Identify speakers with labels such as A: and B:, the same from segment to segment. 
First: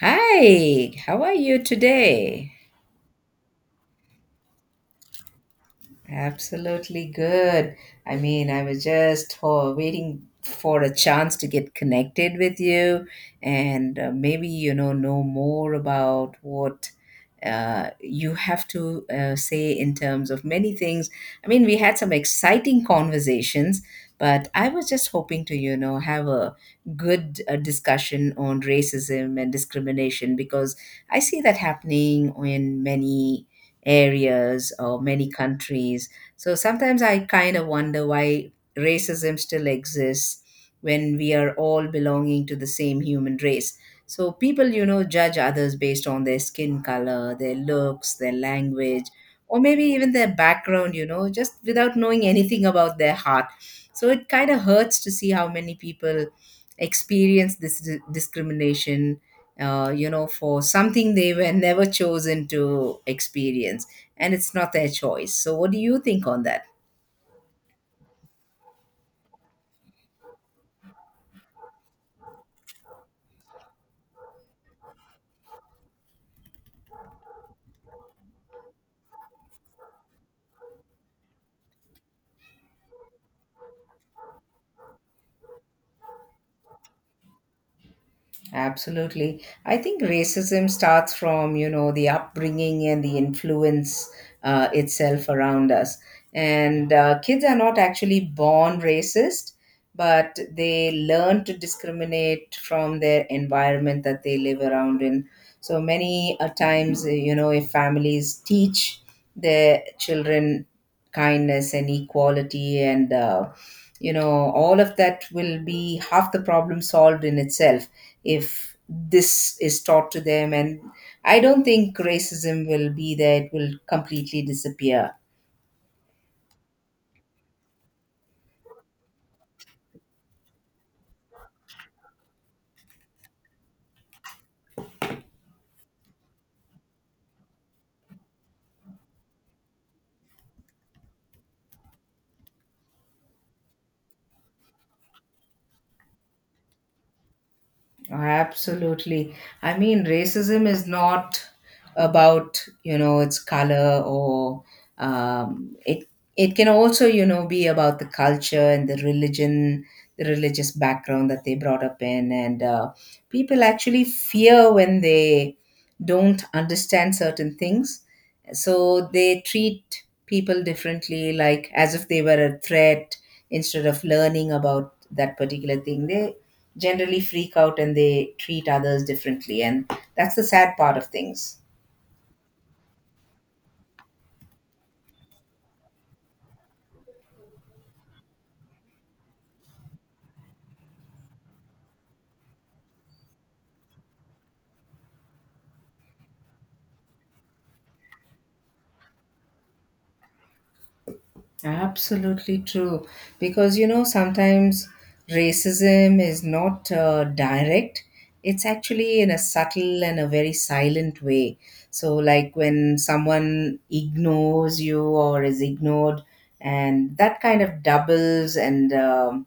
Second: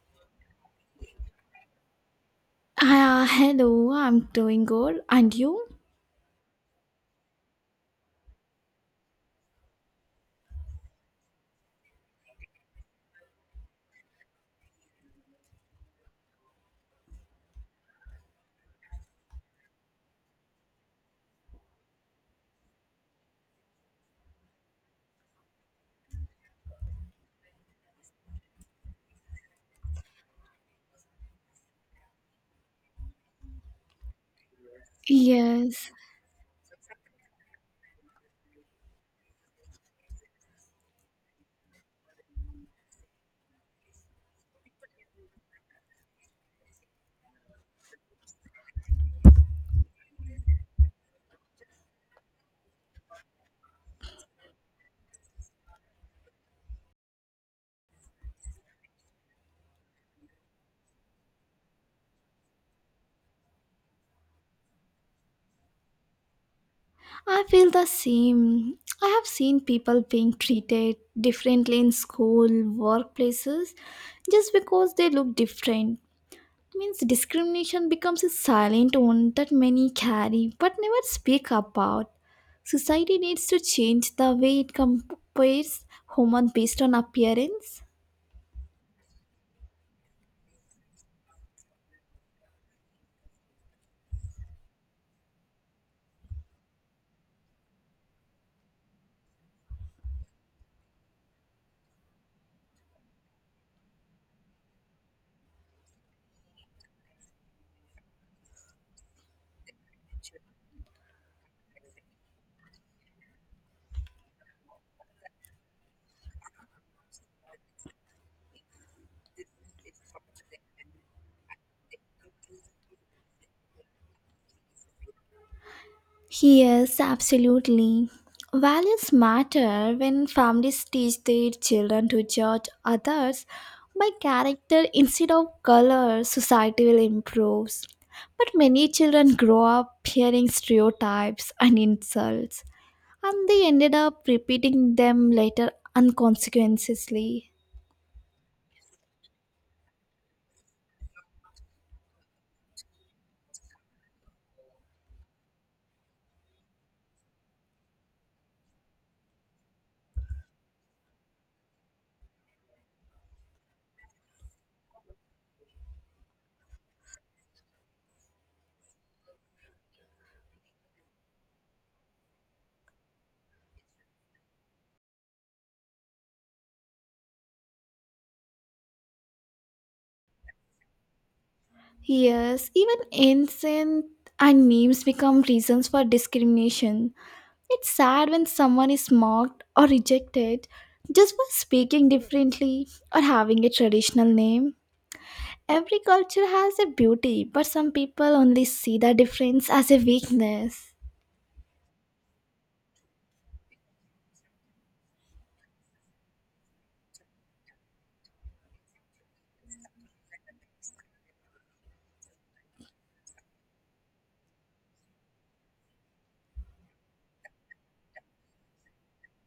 A: Hi, how are you today?
B: Hello, I'm doing good. And you?
A: Absolutely good. I was just waiting for a chance to get connected with you and maybe, know more about what you have to say in terms of many things. I mean, we had some exciting conversations, but I was just hoping to, have a good discussion on racism and discrimination because I see that happening in many areas or many
B: Yes,
A: countries. So sometimes I kind of wonder why racism still exists when we are all belonging to the same human race. So people, judge others based on their skin color, their looks, their language, or maybe even their background, just without knowing anything about their heart. So it kind of hurts to see how many people experience discrimination for something they were never chosen to experience, and it's not their choice. So, what do you think on that?
B: I feel the same. I have seen people being treated differently in school, workplaces, just because they look different. Means discrimination becomes a silent one that many carry but never speak about. Society needs to change the way it compares human based on appearance.
A: Absolutely. I think racism starts from, the upbringing and the influence itself around us. And kids are not actually born racist, but they learn to discriminate from their environment that they live around in. So many a times, if families teach their children kindness and equality and all of that will be half the problem solved in itself if this is taught to them, and I don't think racism will be there. It will completely disappear.
B: Yes, absolutely. Values matter when families teach their children to judge others by character instead of color, society will improve. But many children grow up hearing stereotypes and insults, and they ended up repeating them later unconsequently.
A: Absolutely. I mean, racism is not about, its color or um, it it can also, be about the culture and the religion, the religious background that they brought up in. And people actually fear when they don't understand certain things. So they treat people differently, like as if they were a threat instead of learning about that particular thing. They generally freak out and they treat others differently. And that's the sad part of things.
B: Yes, even incense and names become reasons for discrimination. It's sad when someone is mocked or rejected just for speaking differently or having a traditional name. Every culture has a beauty, but some people only see the difference as a weakness.
A: Absolutely true. Because, sometimes racism is not direct, it's actually in a subtle and a very silent way. So, like when someone ignores you or is ignored, and that kind of doubles and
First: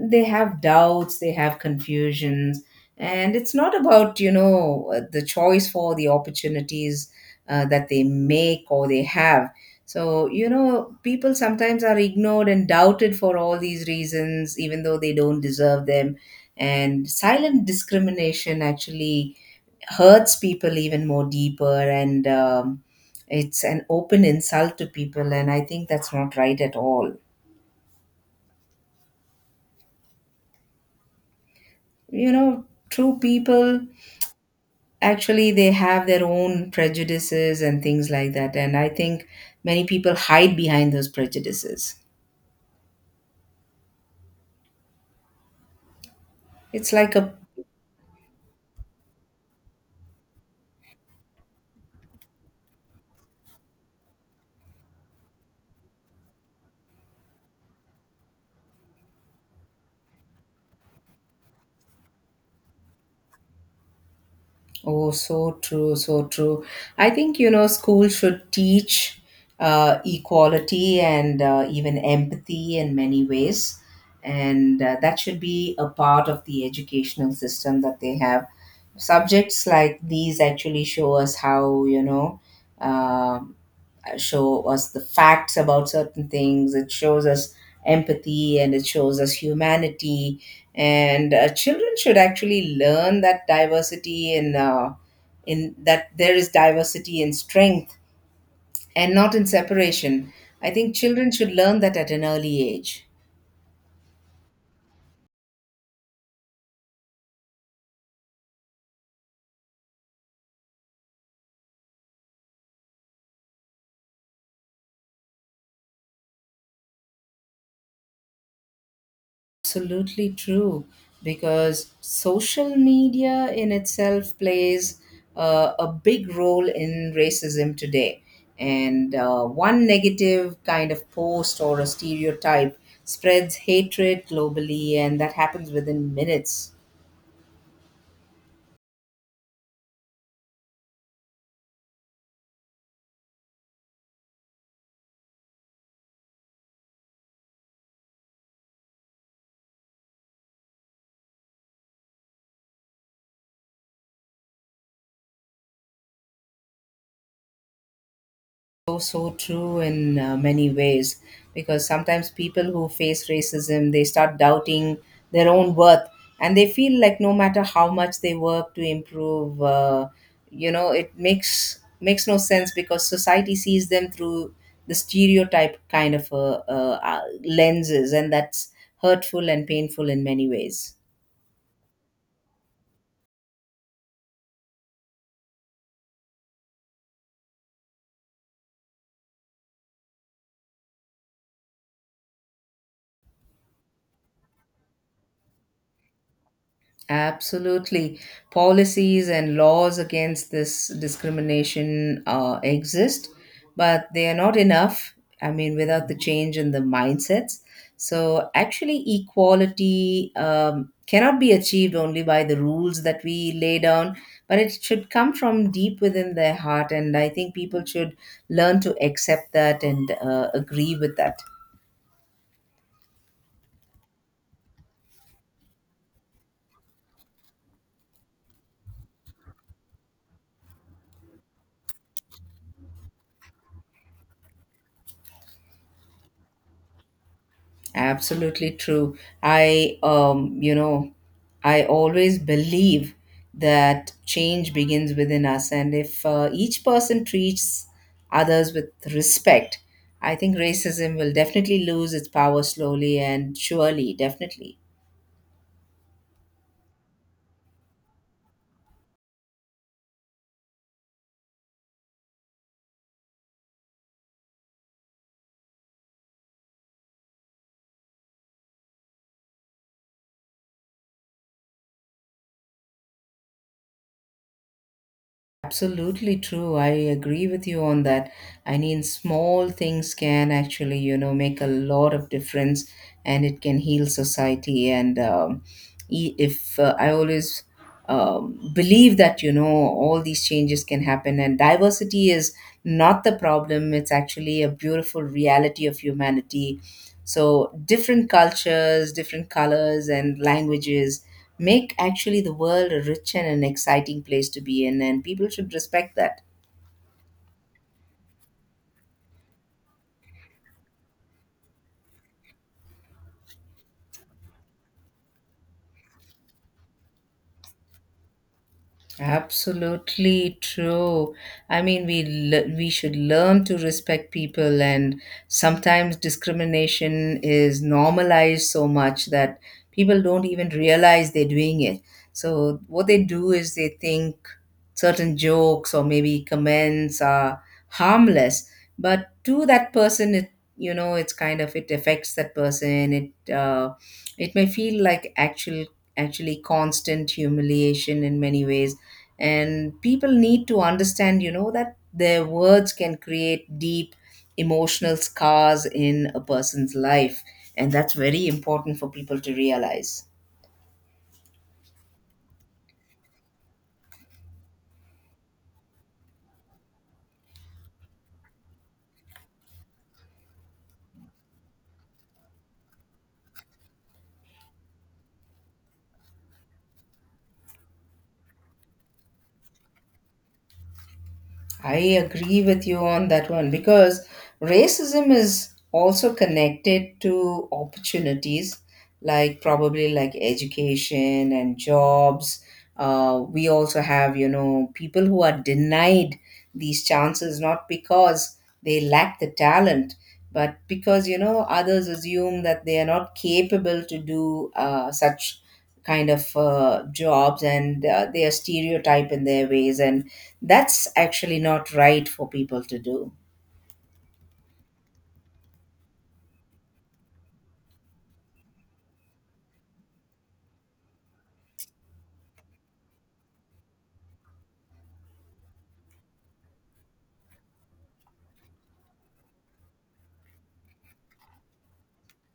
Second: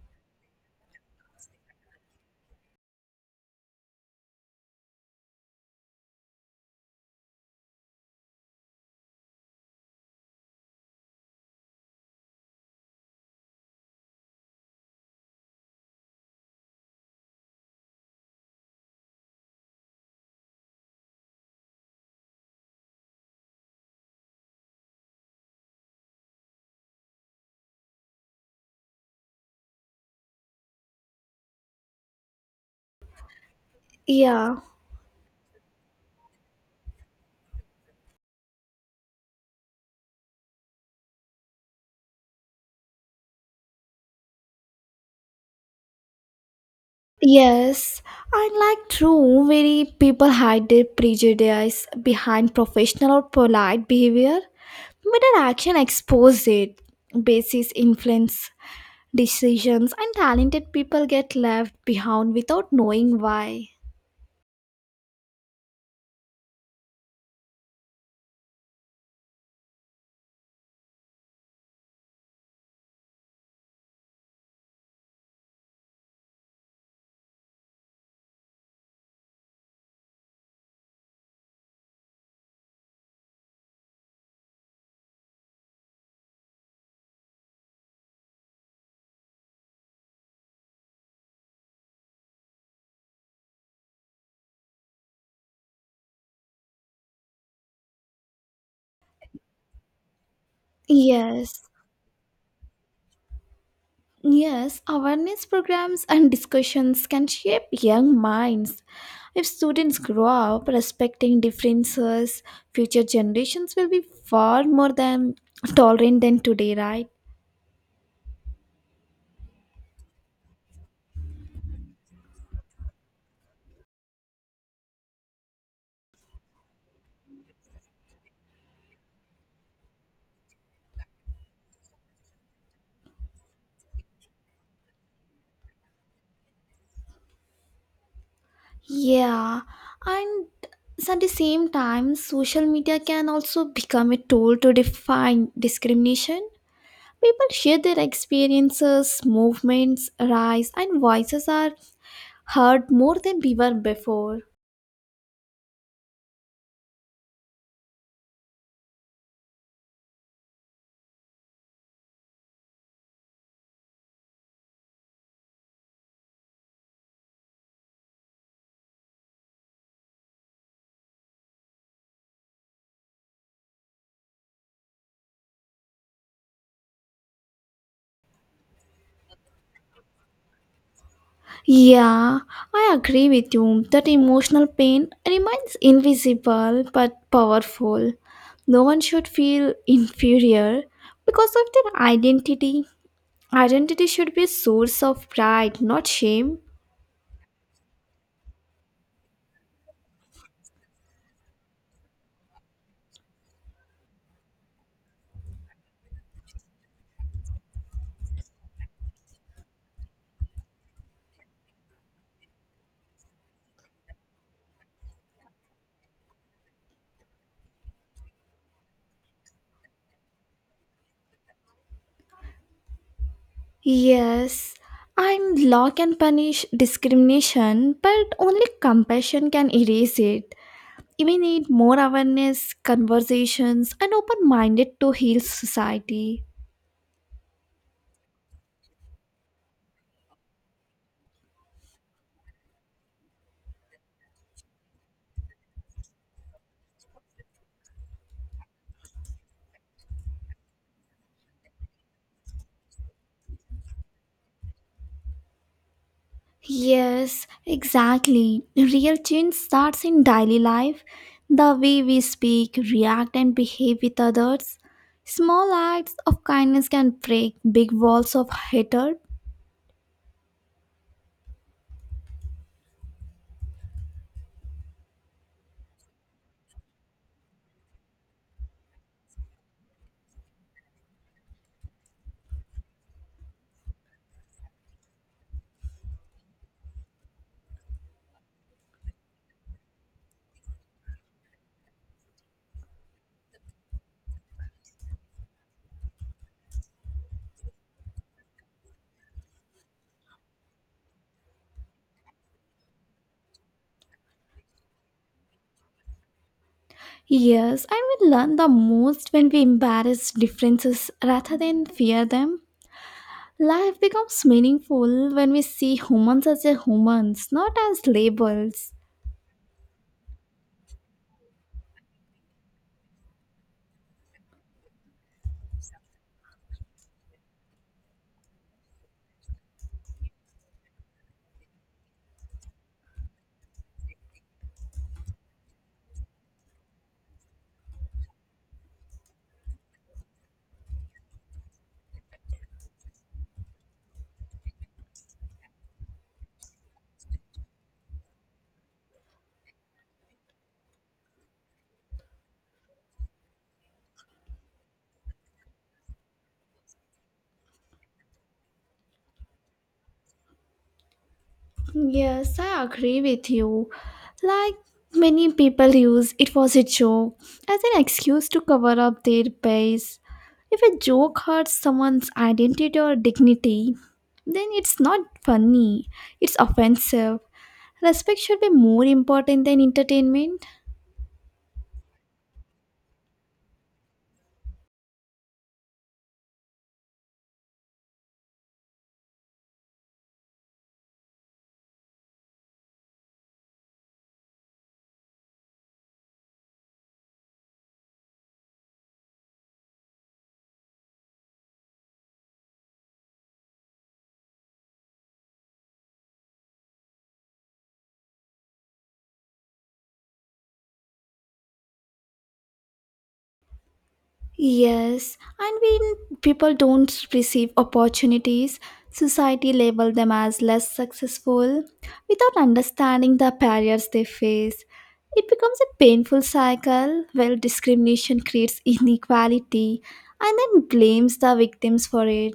A: they have doubts, they have confusions, and it's not about the choice for the opportunities that they make or they have. So people sometimes are ignored and doubted for all these reasons even though they don't deserve them, and silent discrimination actually hurts people even more deeper, and it's an open insult to people, and I think that's not right at all. You know, true people
B: Yeah.
A: actually they have their own prejudices and things like that, and I think many people hide behind those prejudices. It's like a—
B: Yes, and like true, many people hide their prejudice behind professional or polite behavior, but their action exposes it. Basis influence decisions, and talented people get left behind without knowing why.
A: Oh, so true, so true. I think school should teach equality and even empathy in many ways, and that should be a part of the educational system that they have. Subjects like these actually show us how um show us the facts about certain things. It shows us empathy and it shows us humanity. And children should actually learn that diversity in that there is diversity in strength and not in separation. I think children should
B: Yes,
A: learn that at an early age.
B: yes, awareness programs and discussions can shape young minds. If students grow up respecting differences, future generations will be far more than tolerant than today, right?
A: Absolutely true, because social media in itself plays a big role in racism today. And one negative kind of post or a stereotype spreads hatred globally, and that happens within minutes.
B: Yeah, and at the same time, social media can also become a tool to define discrimination. People share their experiences, movements, rights, and voices are heard more than we were before.
A: So, so true in many ways, because sometimes people who face racism, they start doubting their own worth, and they feel like no matter how much they work to improve, it makes no sense, because society sees them through the stereotype kind of lenses, and that's hurtful and painful in many ways.
B: Yeah, I agree with you. That emotional pain remains invisible but powerful. No one should feel inferior because of their identity. Identity should be a source of pride, not shame.
A: Absolutely. Policies and laws against this discrimination exist, but they are not enough. I mean, without the change in the mindsets. So, actually, equality cannot be achieved only by the rules that we lay down, but it should come from deep within their heart. And I think people should learn to accept that and agree with that.
B: Yes, and law can punish discrimination, but only compassion can erase it. We need more awareness, conversations, and open minded to heal society.
A: Absolutely true. I, um, you know, I always believe that change begins within us, and if each person treats others with respect, I think racism will definitely lose its power slowly and surely, definitely.
B: Yes, exactly. Real change starts in daily life, the way we speak, react, and behave with others. Small acts of kindness can break big walls of hatred.
A: Absolutely true. I agree with you on that. I mean, small things can actually, make a lot of difference, and it can heal society. And e- if I always believe that, all these changes can happen, and diversity is not the problem. It's actually a beautiful reality of humanity. So different cultures, different colors, and languages make actually the world a rich and an exciting place to be in, and people should respect that.
B: Yes, and we learn the most when we embrace differences rather than fear them. Life becomes meaningful when we see humans as a humans, not as labels.
A: Absolutely true. I mean, we should learn to respect people, and sometimes discrimination is normalized so much that people don't even realize they're doing it. So what they do is they think certain jokes or maybe comments are harmless, but to that person, it's kind of it affects that person. It uh, it may feel like actually constant humiliation in many ways, and people need to understand that their words can create deep emotional scars in a person's life, and that's very important for people to realize.
B: Yes, I agree with you. Like many people use, it was a joke as an excuse to cover up their base. If a joke hurts someone's identity or dignity, then it's not funny, it's offensive. Respect should be more important than entertainment.
A: I agree with you on that one, because racism is also connected to opportunities like probably like education and jobs. We also have, people who are denied these chances not because they lack the talent, but because, others assume that they are not capable to do such kind of jobs, and they are stereotyped in their ways, and that's actually not right for people to do.
B: Yes, and when people don't receive opportunities, society label them as less successful without understanding the barriers they face. It becomes a painful cycle where discrimination creates inequality and then blames the victims for it.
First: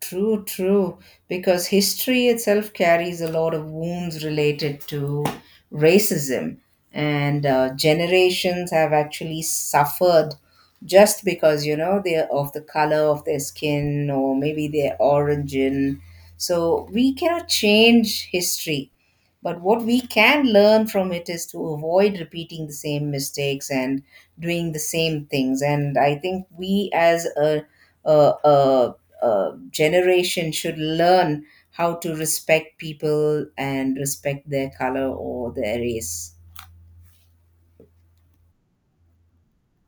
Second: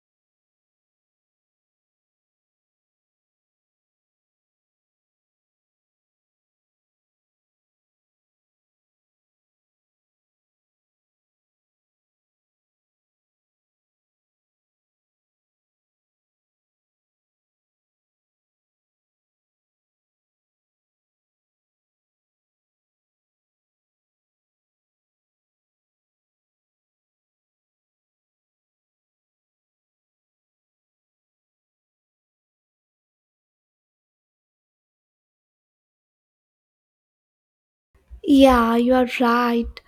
A: True, true. Because history itself carries a lot of wounds related to racism, and generations have actually suffered just because they're of the color of their skin or maybe their origin. So we cannot change history, but what we can learn from it is to avoid repeating the same mistakes and doing the same things. And I think we as a generation should learn how to respect people and respect their color or their race.
B: Yeah, you are right.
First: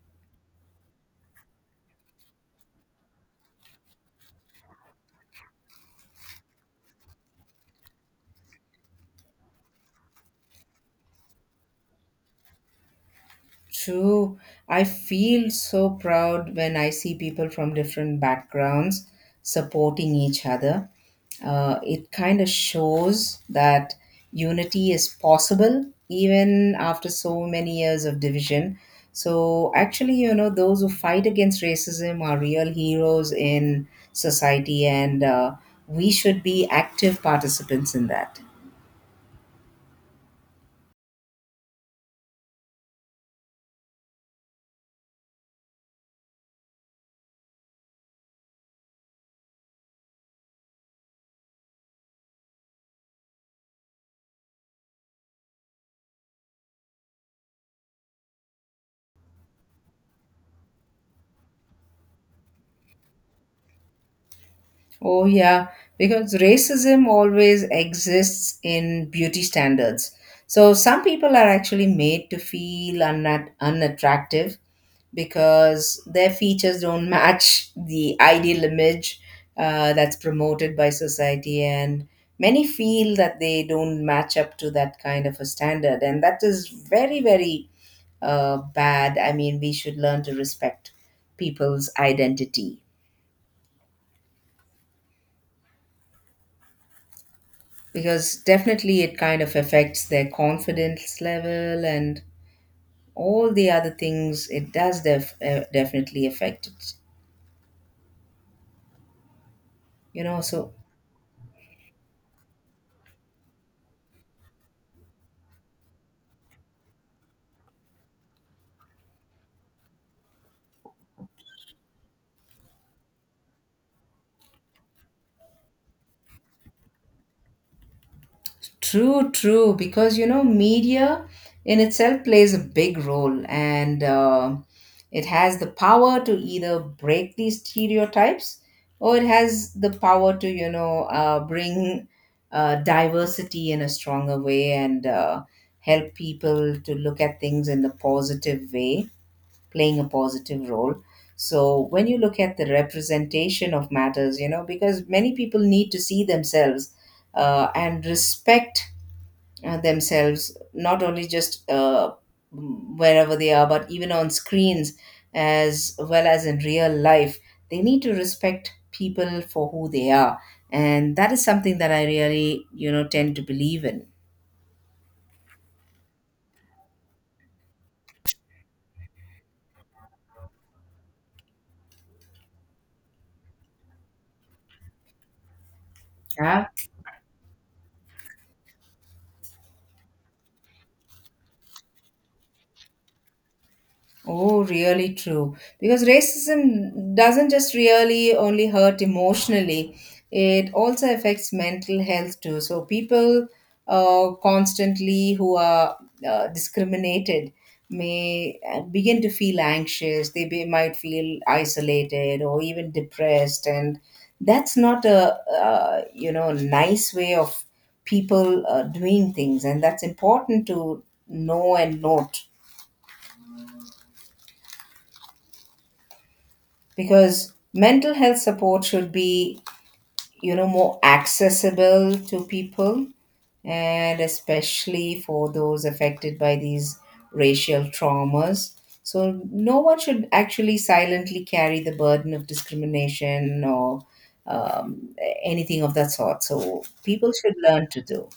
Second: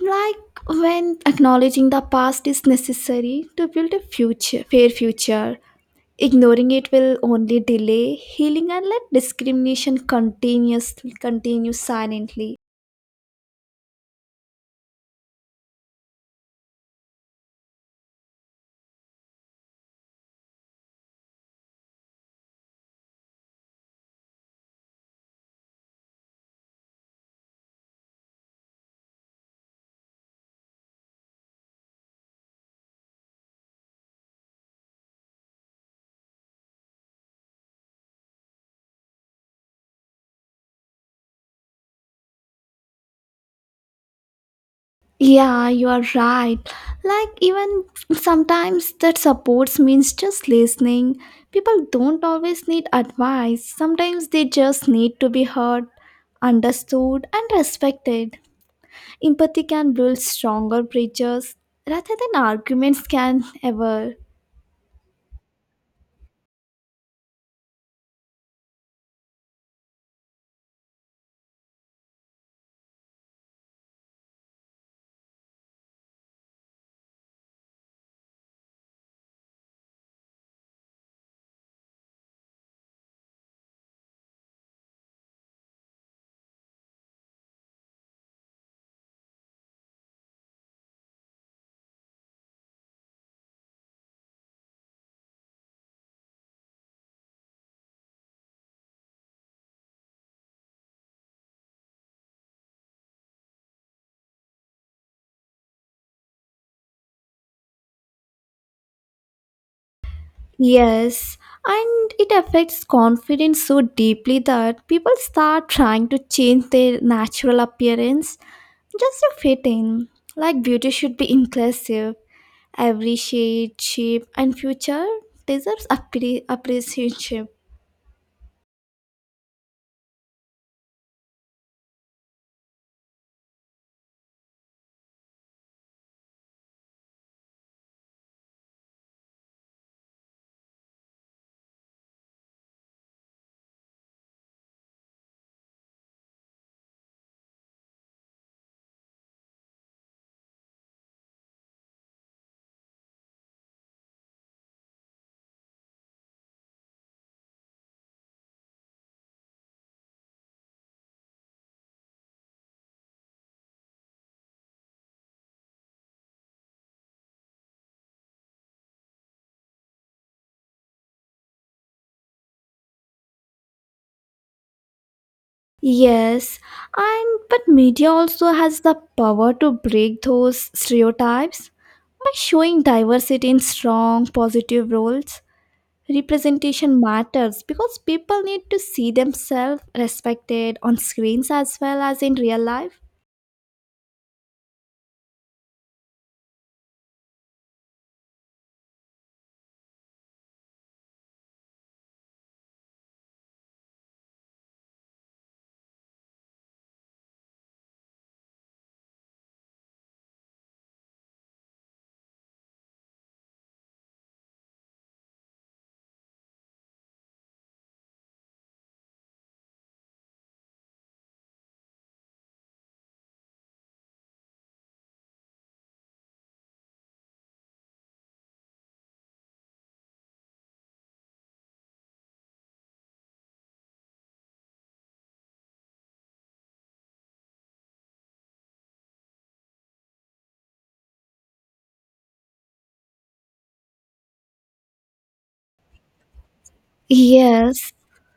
B: Like when acknowledging the past is necessary to build a future, fair future, ignoring it will only delay healing and let discrimination continue silently.
A: True. I feel so proud when I see people from different backgrounds supporting each other. It kind of shows that unity is possible even after so many years of division. So, actually, those who fight against racism are real heroes in society, and we should be active participants in that.
B: Yeah, you are right. Like even sometimes that supports means just listening. People don't always need advice. Sometimes they just need to be heard, understood and respected. Empathy can build stronger bridges rather than arguments can ever.
A: Oh, yeah, because racism always exists in beauty standards. So some people are actually made to feel unattractive because their features don't match the ideal image that's promoted by society. And many feel that they don't match up to that kind of a standard. And that is very, very bad. I mean, we should learn to respect people's identity, because definitely it kind of affects their confidence level, and all the other things it does definitely affect it, so.
B: Yes, and it affects confidence so deeply that people start trying to change their natural appearance just to fit in. Like beauty should be inclusive. Every shade, shape, and feature deserves appreciation.
A: True, true, because media in itself plays a big role, and it has the power to either break these stereotypes or it has the power to bring diversity in a stronger way, and help people to look at things in a positive way, playing a positive role. So when you look at the representation of matters, because many people need to see themselves and respect themselves, not only just wherever they are, but even on screens as well as in real life. They need to respect people for who they are. And that is something that I really, tend to believe in.
B: Yes, and but media also has the power to break those stereotypes by showing diversity in strong, positive roles.
A: Yeah.
B: Representation matters because people need to see themselves respected on screens as well as in real life.
A: Oh, really true. Because racism doesn't just really only hurt emotionally, it also affects mental health too. So, people constantly who are discriminated may begin to feel anxious, they might feel isolated or even depressed. And that's not a, nice way of people doing things. And that's important to know and note, because mental health support should be more accessible to people, and especially for those affected by these racial traumas. So no one should actually silently carry the burden of discrimination or um, anything of that sort, so people should learn
B: Yes.
A: to do.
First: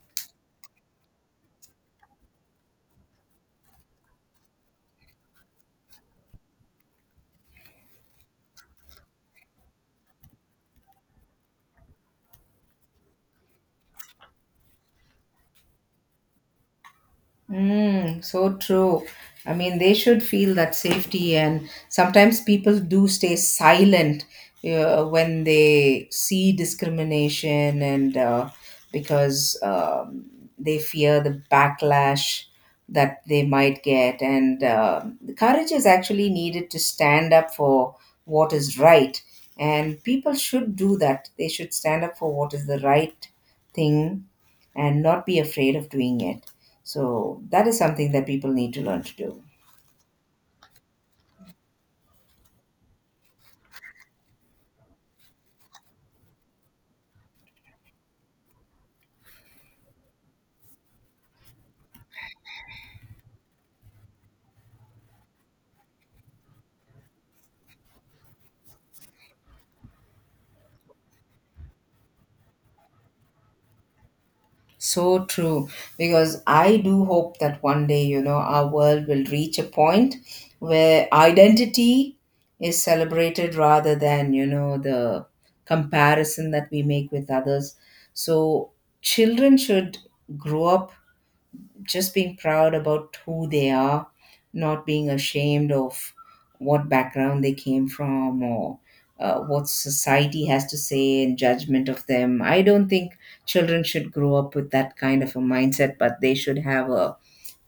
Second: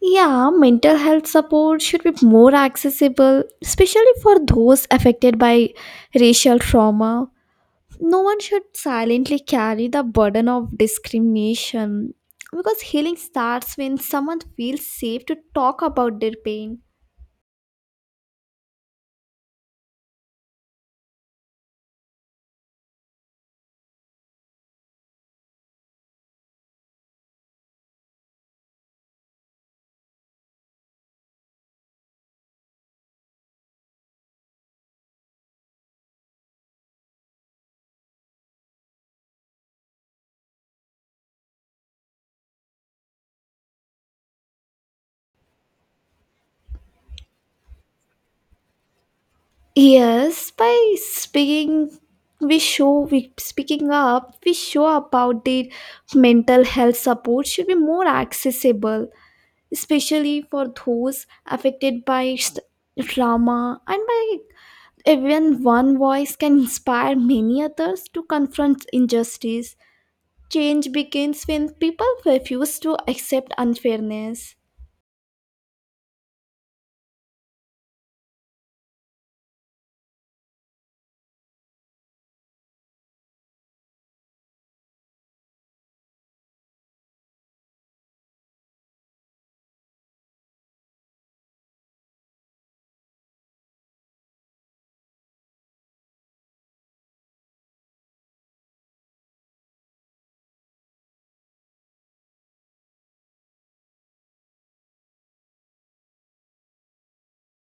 B: Yeah, mental health support should be more accessible, especially for those affected by racial trauma. No one should silently carry the burden of discrimination because healing starts when someone feels safe to talk about their pain.
A: Mm, so true. I mean, they should feel that safety, and sometimes people do stay silent when they see discrimination and because they fear the backlash that they might get. And the courage is actually needed to stand up for what is right, and people should do that. They should stand up for what is the right thing and not be afraid of doing it. So that is something that people need to learn to do.
B: Yes, by speaking, we show we speaking up, we show about the mental health support should be more accessible, especially for those affected by trauma, and by even one voice can inspire many others to confront injustice. Change begins when people refuse to accept unfairness.
A: So true, because I do hope that one day, you know, our world will reach a point where identity is celebrated rather than, the comparison that we make with others. So children should grow up just being proud about who they are, not being ashamed of what background they came from or what society has to say in judgment of them. I don't think children should grow up with that kind of a mindset, but they should have a,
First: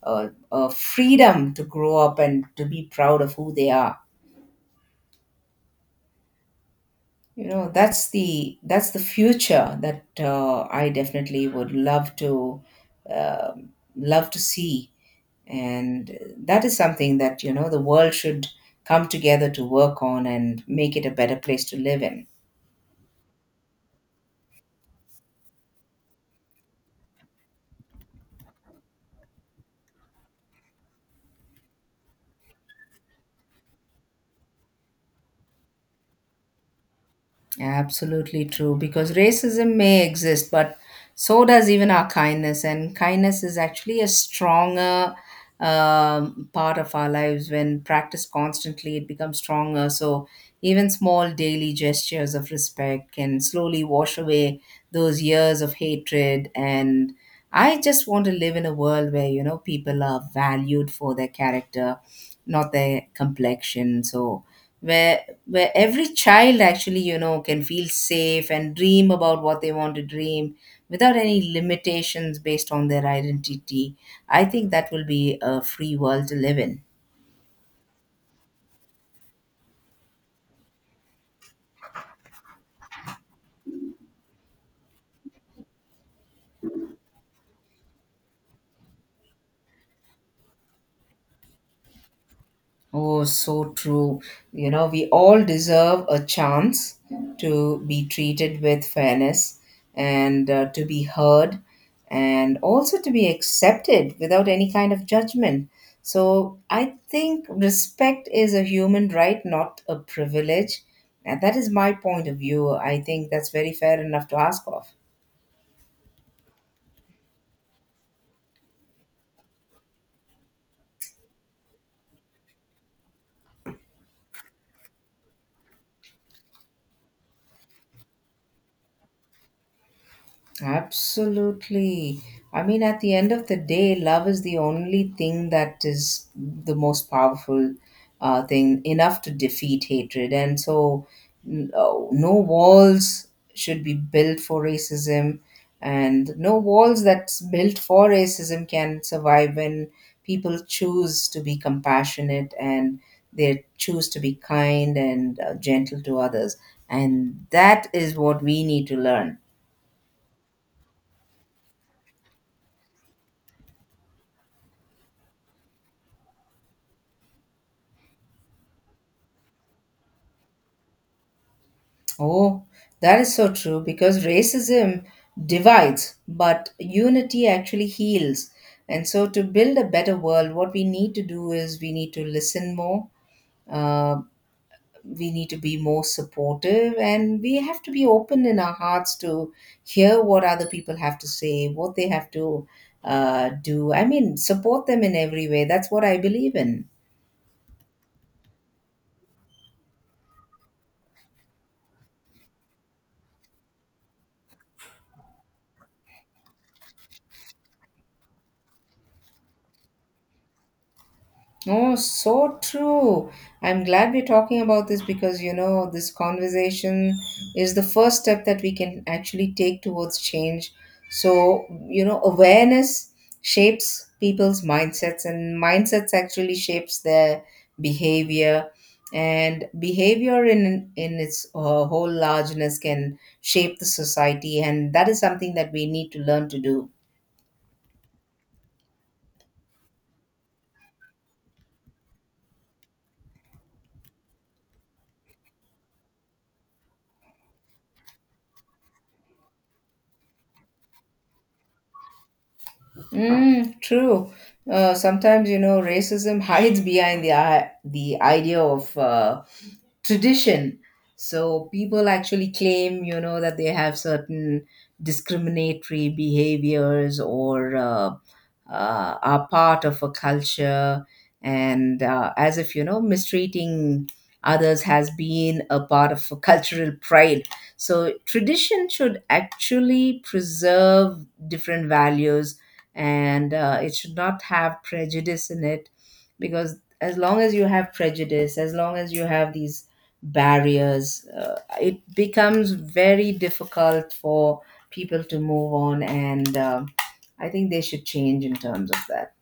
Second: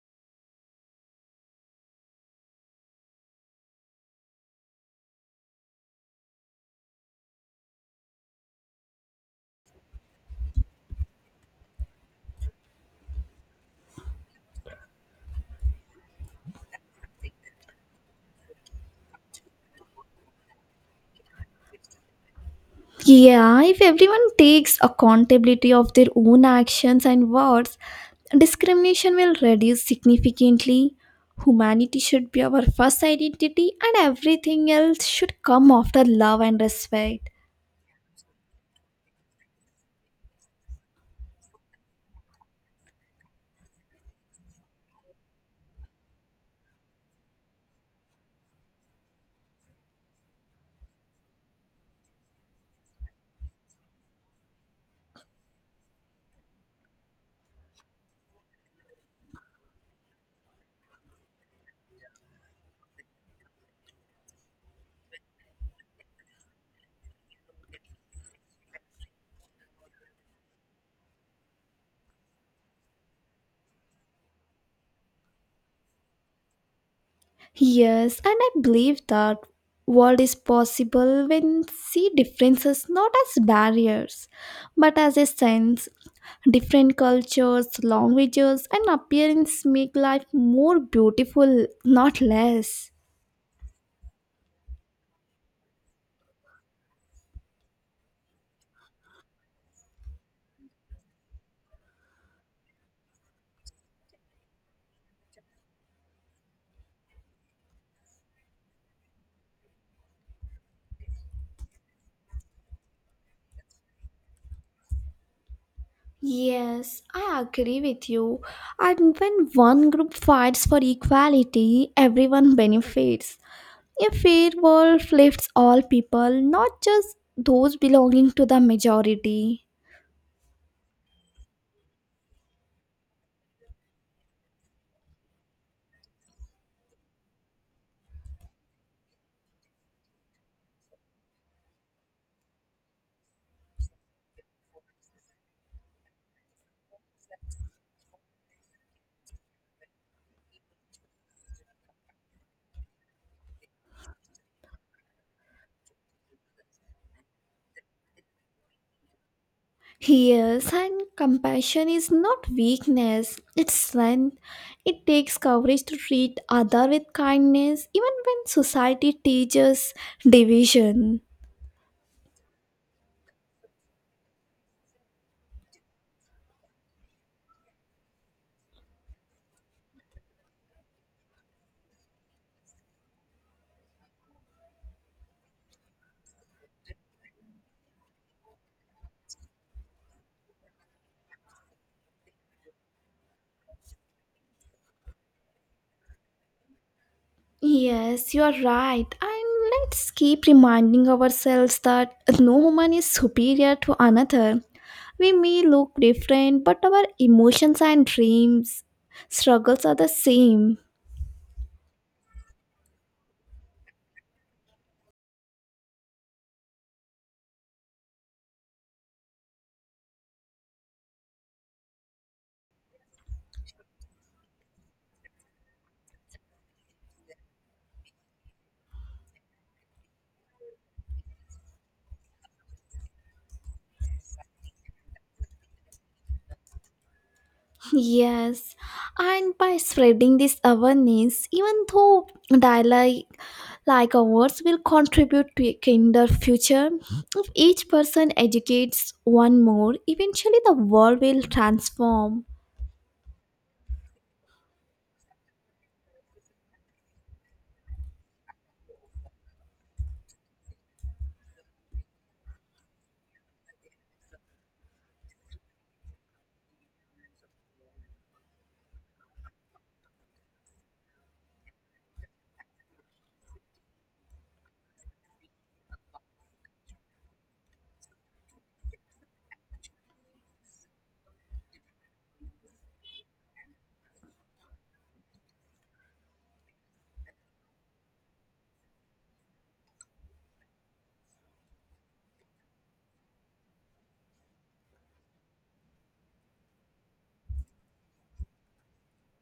A: a, a freedom to grow up and to be proud of who they are. You know, that's the future that I definitely would love to um love to see, and that is something that, you know, the world should come together to work on and make it a better place to live in.
B: Yeah, if everyone takes accountability of their own actions and words, discrimination will reduce significantly. Humanity should be our first identity, and everything else should come after love and respect.
A: Absolutely true. Because racism may exist, but so does even our kindness. And kindness is actually a stronger part of our lives. When practiced constantly, it becomes stronger. So even small daily gestures of respect can slowly wash away those years of hatred. And I just want to live in a world where, you know, people are valued for their character, not their complexion. So where where every child actually, you know, can feel safe and dream about what they want to dream without any limitations based on their identity. I think that will be a free world to live in.
B: Yes, and I believe that world is possible when see differences not as barriers, but as a sense. Different cultures, languages, and appearance make life more beautiful, not less.
A: Oh, so true. You know, we all deserve a chance to be treated with fairness, and to be heard, and also to be accepted without any kind of judgment. So I think respect is a human right, not a privilege. And that is my point of view. I think that's very fair enough to ask of.
B: Yes, I agree with you. And when one group fights for equality, everyone benefits. A fair world lifts all people, not just those belonging to the majority.
A: Absolutely. I mean, at the end of the day, love is the only thing that is the most powerful thing, enough to defeat hatred. And so, no, no walls should be built for racism, and no walls that's built for racism can survive when people choose to be compassionate and they choose to be kind and gentle to others. And that is what we need to learn.
B: Yes, and compassion is not weakness, it's strength. It takes courage to treat other with kindness even when society teaches division.
A: Oh, that is so true because racism divides, but unity actually heals. And so, to build a better world, what we need to do is we need to listen more, uh, we need to be more supportive, and we have to be open in our hearts to hear what other people have to say, what they have to do. I mean, support them in every way. That's what I believe in.
B: Yes, you are right. And let's keep reminding ourselves that no human is superior to another. We may look different, but our emotions and dreams, struggles are the same.
A: Oh, so true. I'm glad we're talking about this because, you know, this conversation is the first step that we can actually take towards change. So, you know, awareness shapes people's mindsets, and mindsets actually shapes their behavior, and behavior in its whole largeness can shape the society, and that is something that we need to learn to do.
B: Yes, and by spreading this awareness, even though dialogue like ours will contribute to a kinder future, if each person educates one more, eventually the world will transform.
A: Mm, true. Sometimes, you know, racism hides behind the idea of tradition. So people actually claim, you know, that they have certain discriminatory behaviors or are part of a culture, and as if, you know, mistreating others has been a part of a cultural pride. So tradition should actually preserve different values, and it should not have prejudice in it, because as long as you have prejudice, as long as you have these barriers. It becomes very difficult for people to move on, and I think they should change in terms of that.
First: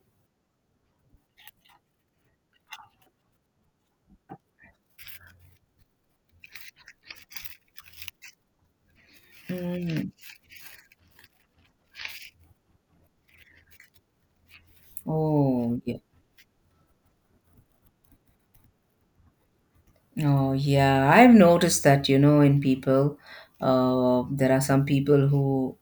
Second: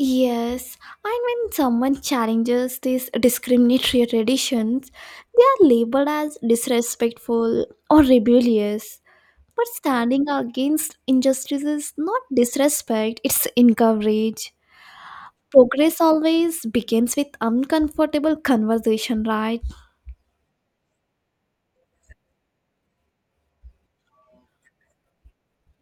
B: Yes, and when someone challenges these discriminatory traditions, they are labeled as disrespectful or rebellious. But
A: Mm.
B: standing against injustice is not disrespect, it's encourage.
A: Oh, yeah.
B: Progress always begins with uncomfortable conversation, right?
A: Oh, yeah. I've noticed that, you know, in people, there are some people who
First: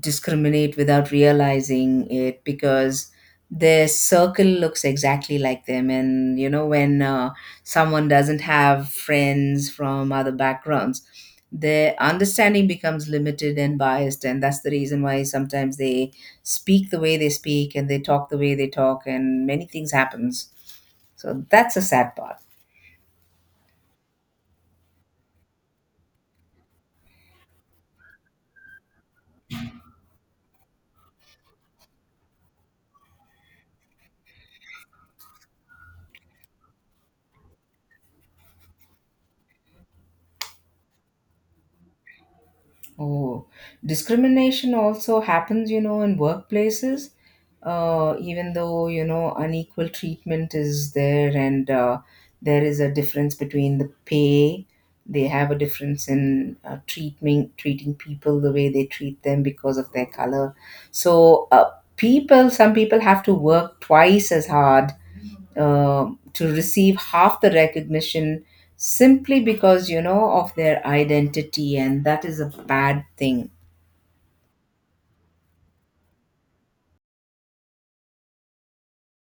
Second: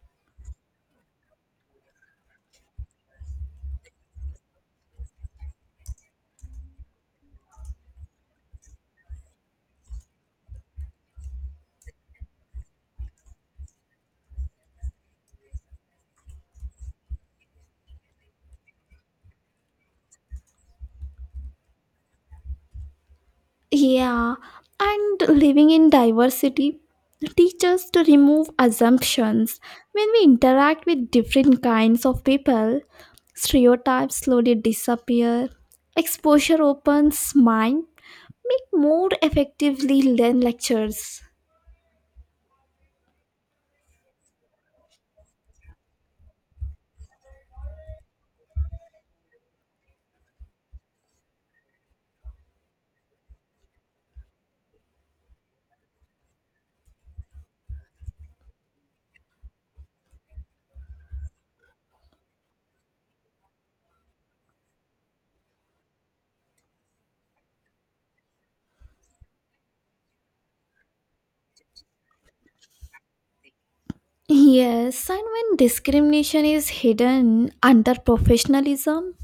A: discriminate without realizing it because their circle looks exactly like them. And, you know, when someone doesn't have friends from other backgrounds, their understanding becomes limited and biased, and that's the reason why sometimes they speak the way they speak, and they talk the way they talk, and many things happens. So that's a sad part.
B: Yeah, and living in diversity teach us to remove assumptions. When we interact with different kinds of people, stereotypes slowly disappear. Exposure opens mind, make more effectively learn lectures.
A: Oh, discrimination also happens, you know, in workplaces. Even though, you know, unequal treatment is there, and there is a difference between the pay, they have a difference in treating people the way they treat them because of their color. So, people some people have to work twice as hard to receive half the recognition, simply because, you know, of their identity, and that is a bad thing.
B: Yes, and when discrimination is hidden under professionalism,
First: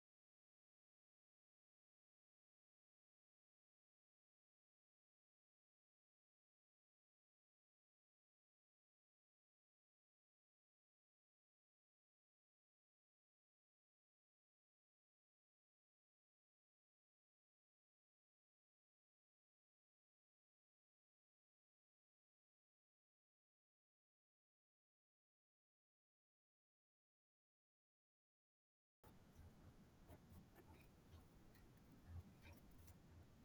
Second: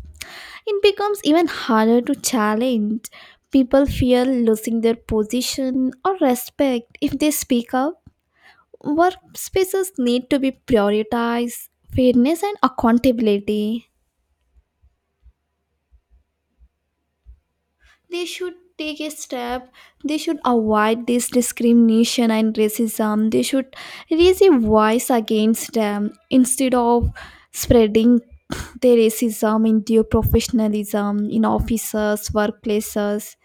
B: it becomes even harder to challenge. People fear losing their position or respect if they speak up. Workspaces need to be prioritized, fairness, and accountability. They should take a step, they should avoid this discrimination and racism. They should raise a voice against them instead of spreading their racism into professionalism in offices, workplaces.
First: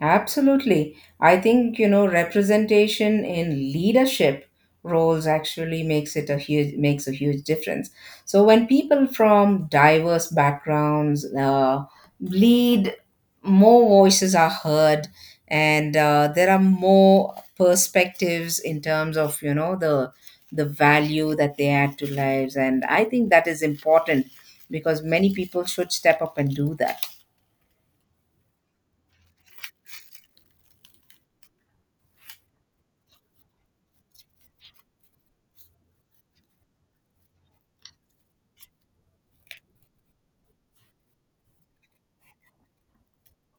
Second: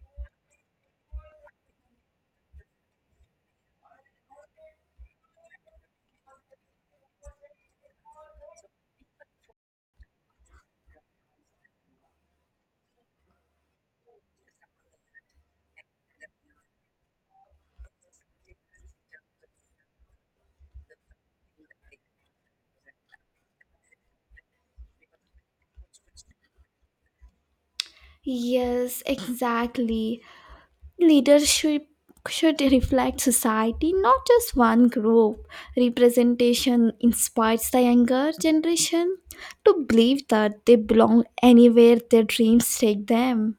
A: Absolutely. I think, you know, representation in leadership roles actually makes a huge difference. So when people from diverse backgrounds lead, more voices are heard, and there are more perspectives in terms of, you know, the value that they add to lives, and I think that is important because many people should step up and do that.
B: Yes, exactly. Leadership should reflect society, not just one group. Representation inspires the younger generation to believe that they belong anywhere their dreams take them.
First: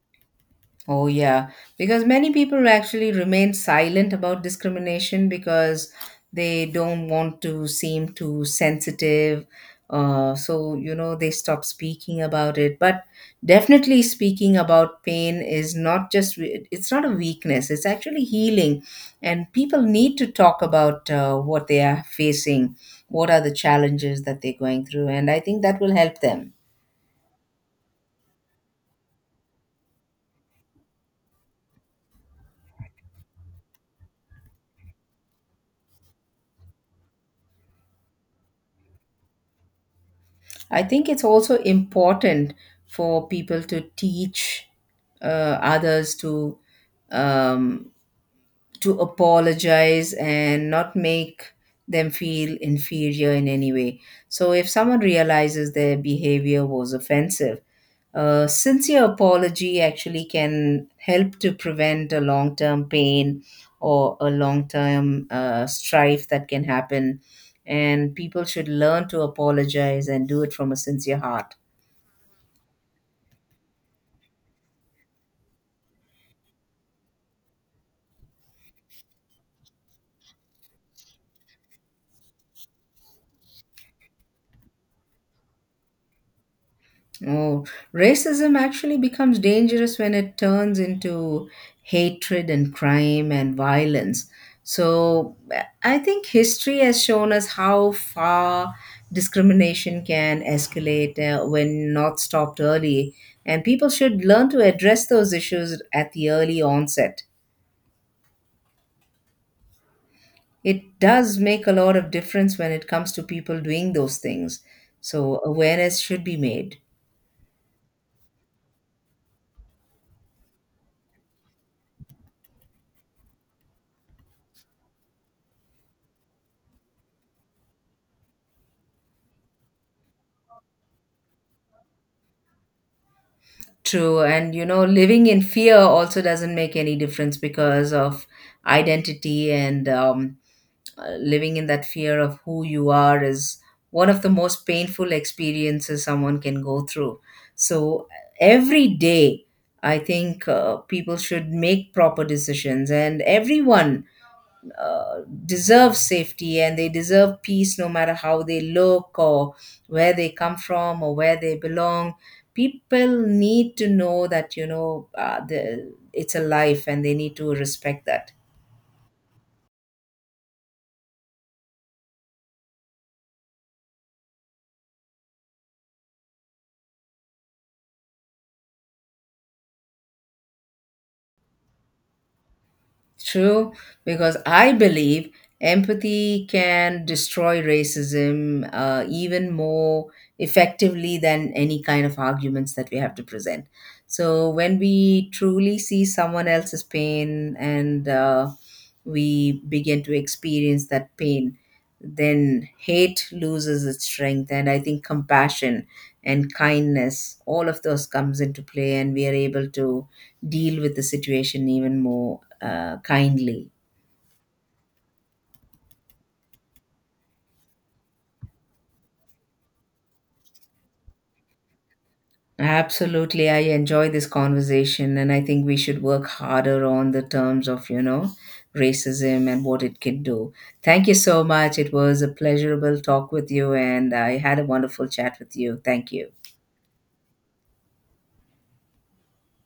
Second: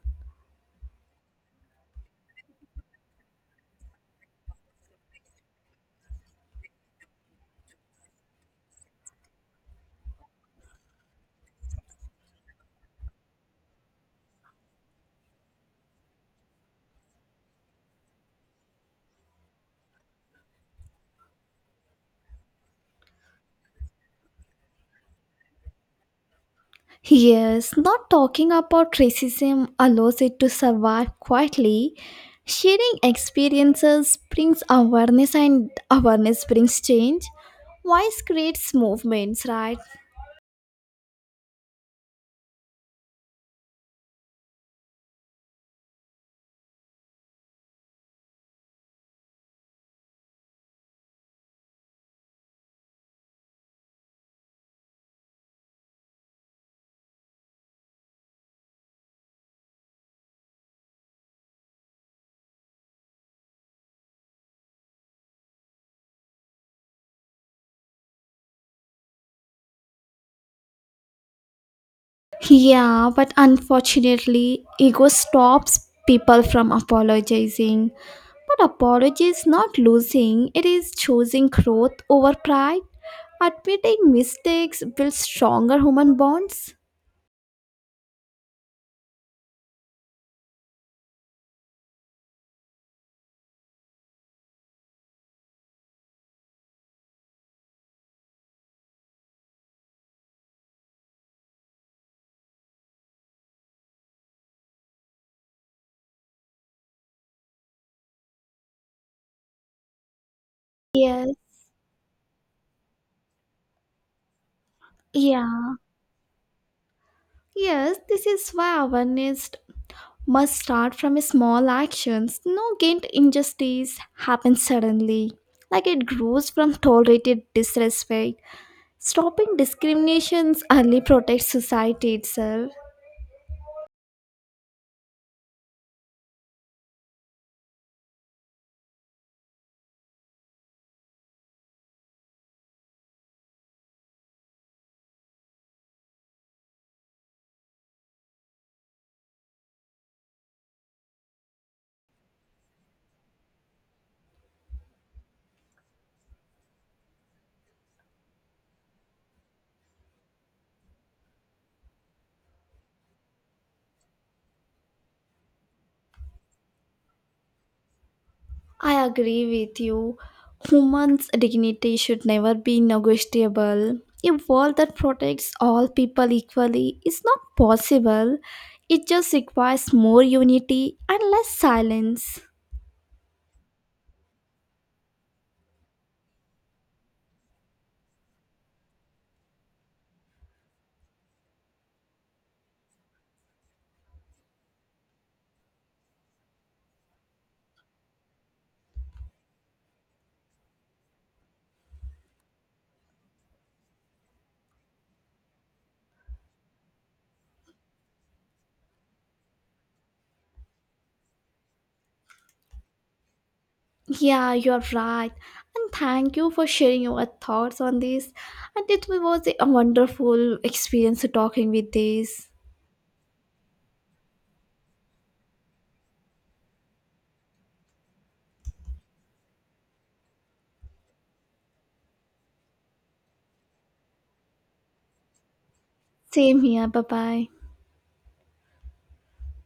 A: Oh, yeah, because many people actually remain silent about discrimination because they don't want to seem too sensitive. So, you know, they stop speaking about it. But definitely speaking about pain is not just, we- it's not a weakness, it's actually healing. And people need to talk about what they are facing, what are the challenges that they're going through. And I think that will help them.
B: Yes, not talking about racism allows it to survive quietly. Sharing experiences brings awareness, and awareness brings change. Voice creates movements, right?
A: I think it's also important for people to teach others um, to apologize and not make them feel inferior in any way. So, if someone realizes their behavior was offensive, a sincere apology actually can help to prevent a long term pain or a long term strife that can happen. And people should learn to apologize and do it from a sincere heart.
B: Yeah, but unfortunately, ego stops people from apologizing. But apology is not losing, it is choosing growth over pride. Admitting mistakes builds stronger human bonds.
A: Oh, racism actually becomes dangerous when it turns into hatred and crime and violence. So I think history has shown us how far discrimination can escalate when not stopped early, and people should learn to address those issues at the early onset. It
B: Yes,
A: does make a lot of difference when it comes to people doing those things. So
B: yeah.
A: awareness should be made.
B: Yes, this is why awareness must start from small actions. No gained injustice happens suddenly. Like it grows from tolerated disrespect. Stopping discriminations early protects society itself.
A: True, and you know, living in fear also doesn't make any difference because of identity. And living in that fear of who you are is one of the most painful experiences someone can go through. So every day, I think people should make proper decisions, and everyone deserve safety and they deserve peace, no matter how they look or where they come from or where they belong. People need to know that, you know, it's a life, and they need to respect that.
B: I agree with you. Humans' dignity should never be negotiable. A world that protects all people equally is not possible. It just requires more unity and less silence.
A: True, because I believe empathy can destroy racism even more effectively than any kind of arguments that we have to present. So, when we truly see someone else's pain, and we begin to experience that pain, then hate loses its strength. And I think compassion and kindness, all of those comes into play, and we are able to deal with the situation even more kindly.
B: Yeah, you're right. And thank you for sharing your thoughts on this. And it was a wonderful experience talking with this.
A: Absolutely, I enjoy this conversation, and I think we should work harder on the terms of, you know, racism and what it can do. Thank you so much. It was a pleasurable talk with you, and I had a wonderful chat with you. Thank you.
B: Same here. Bye bye.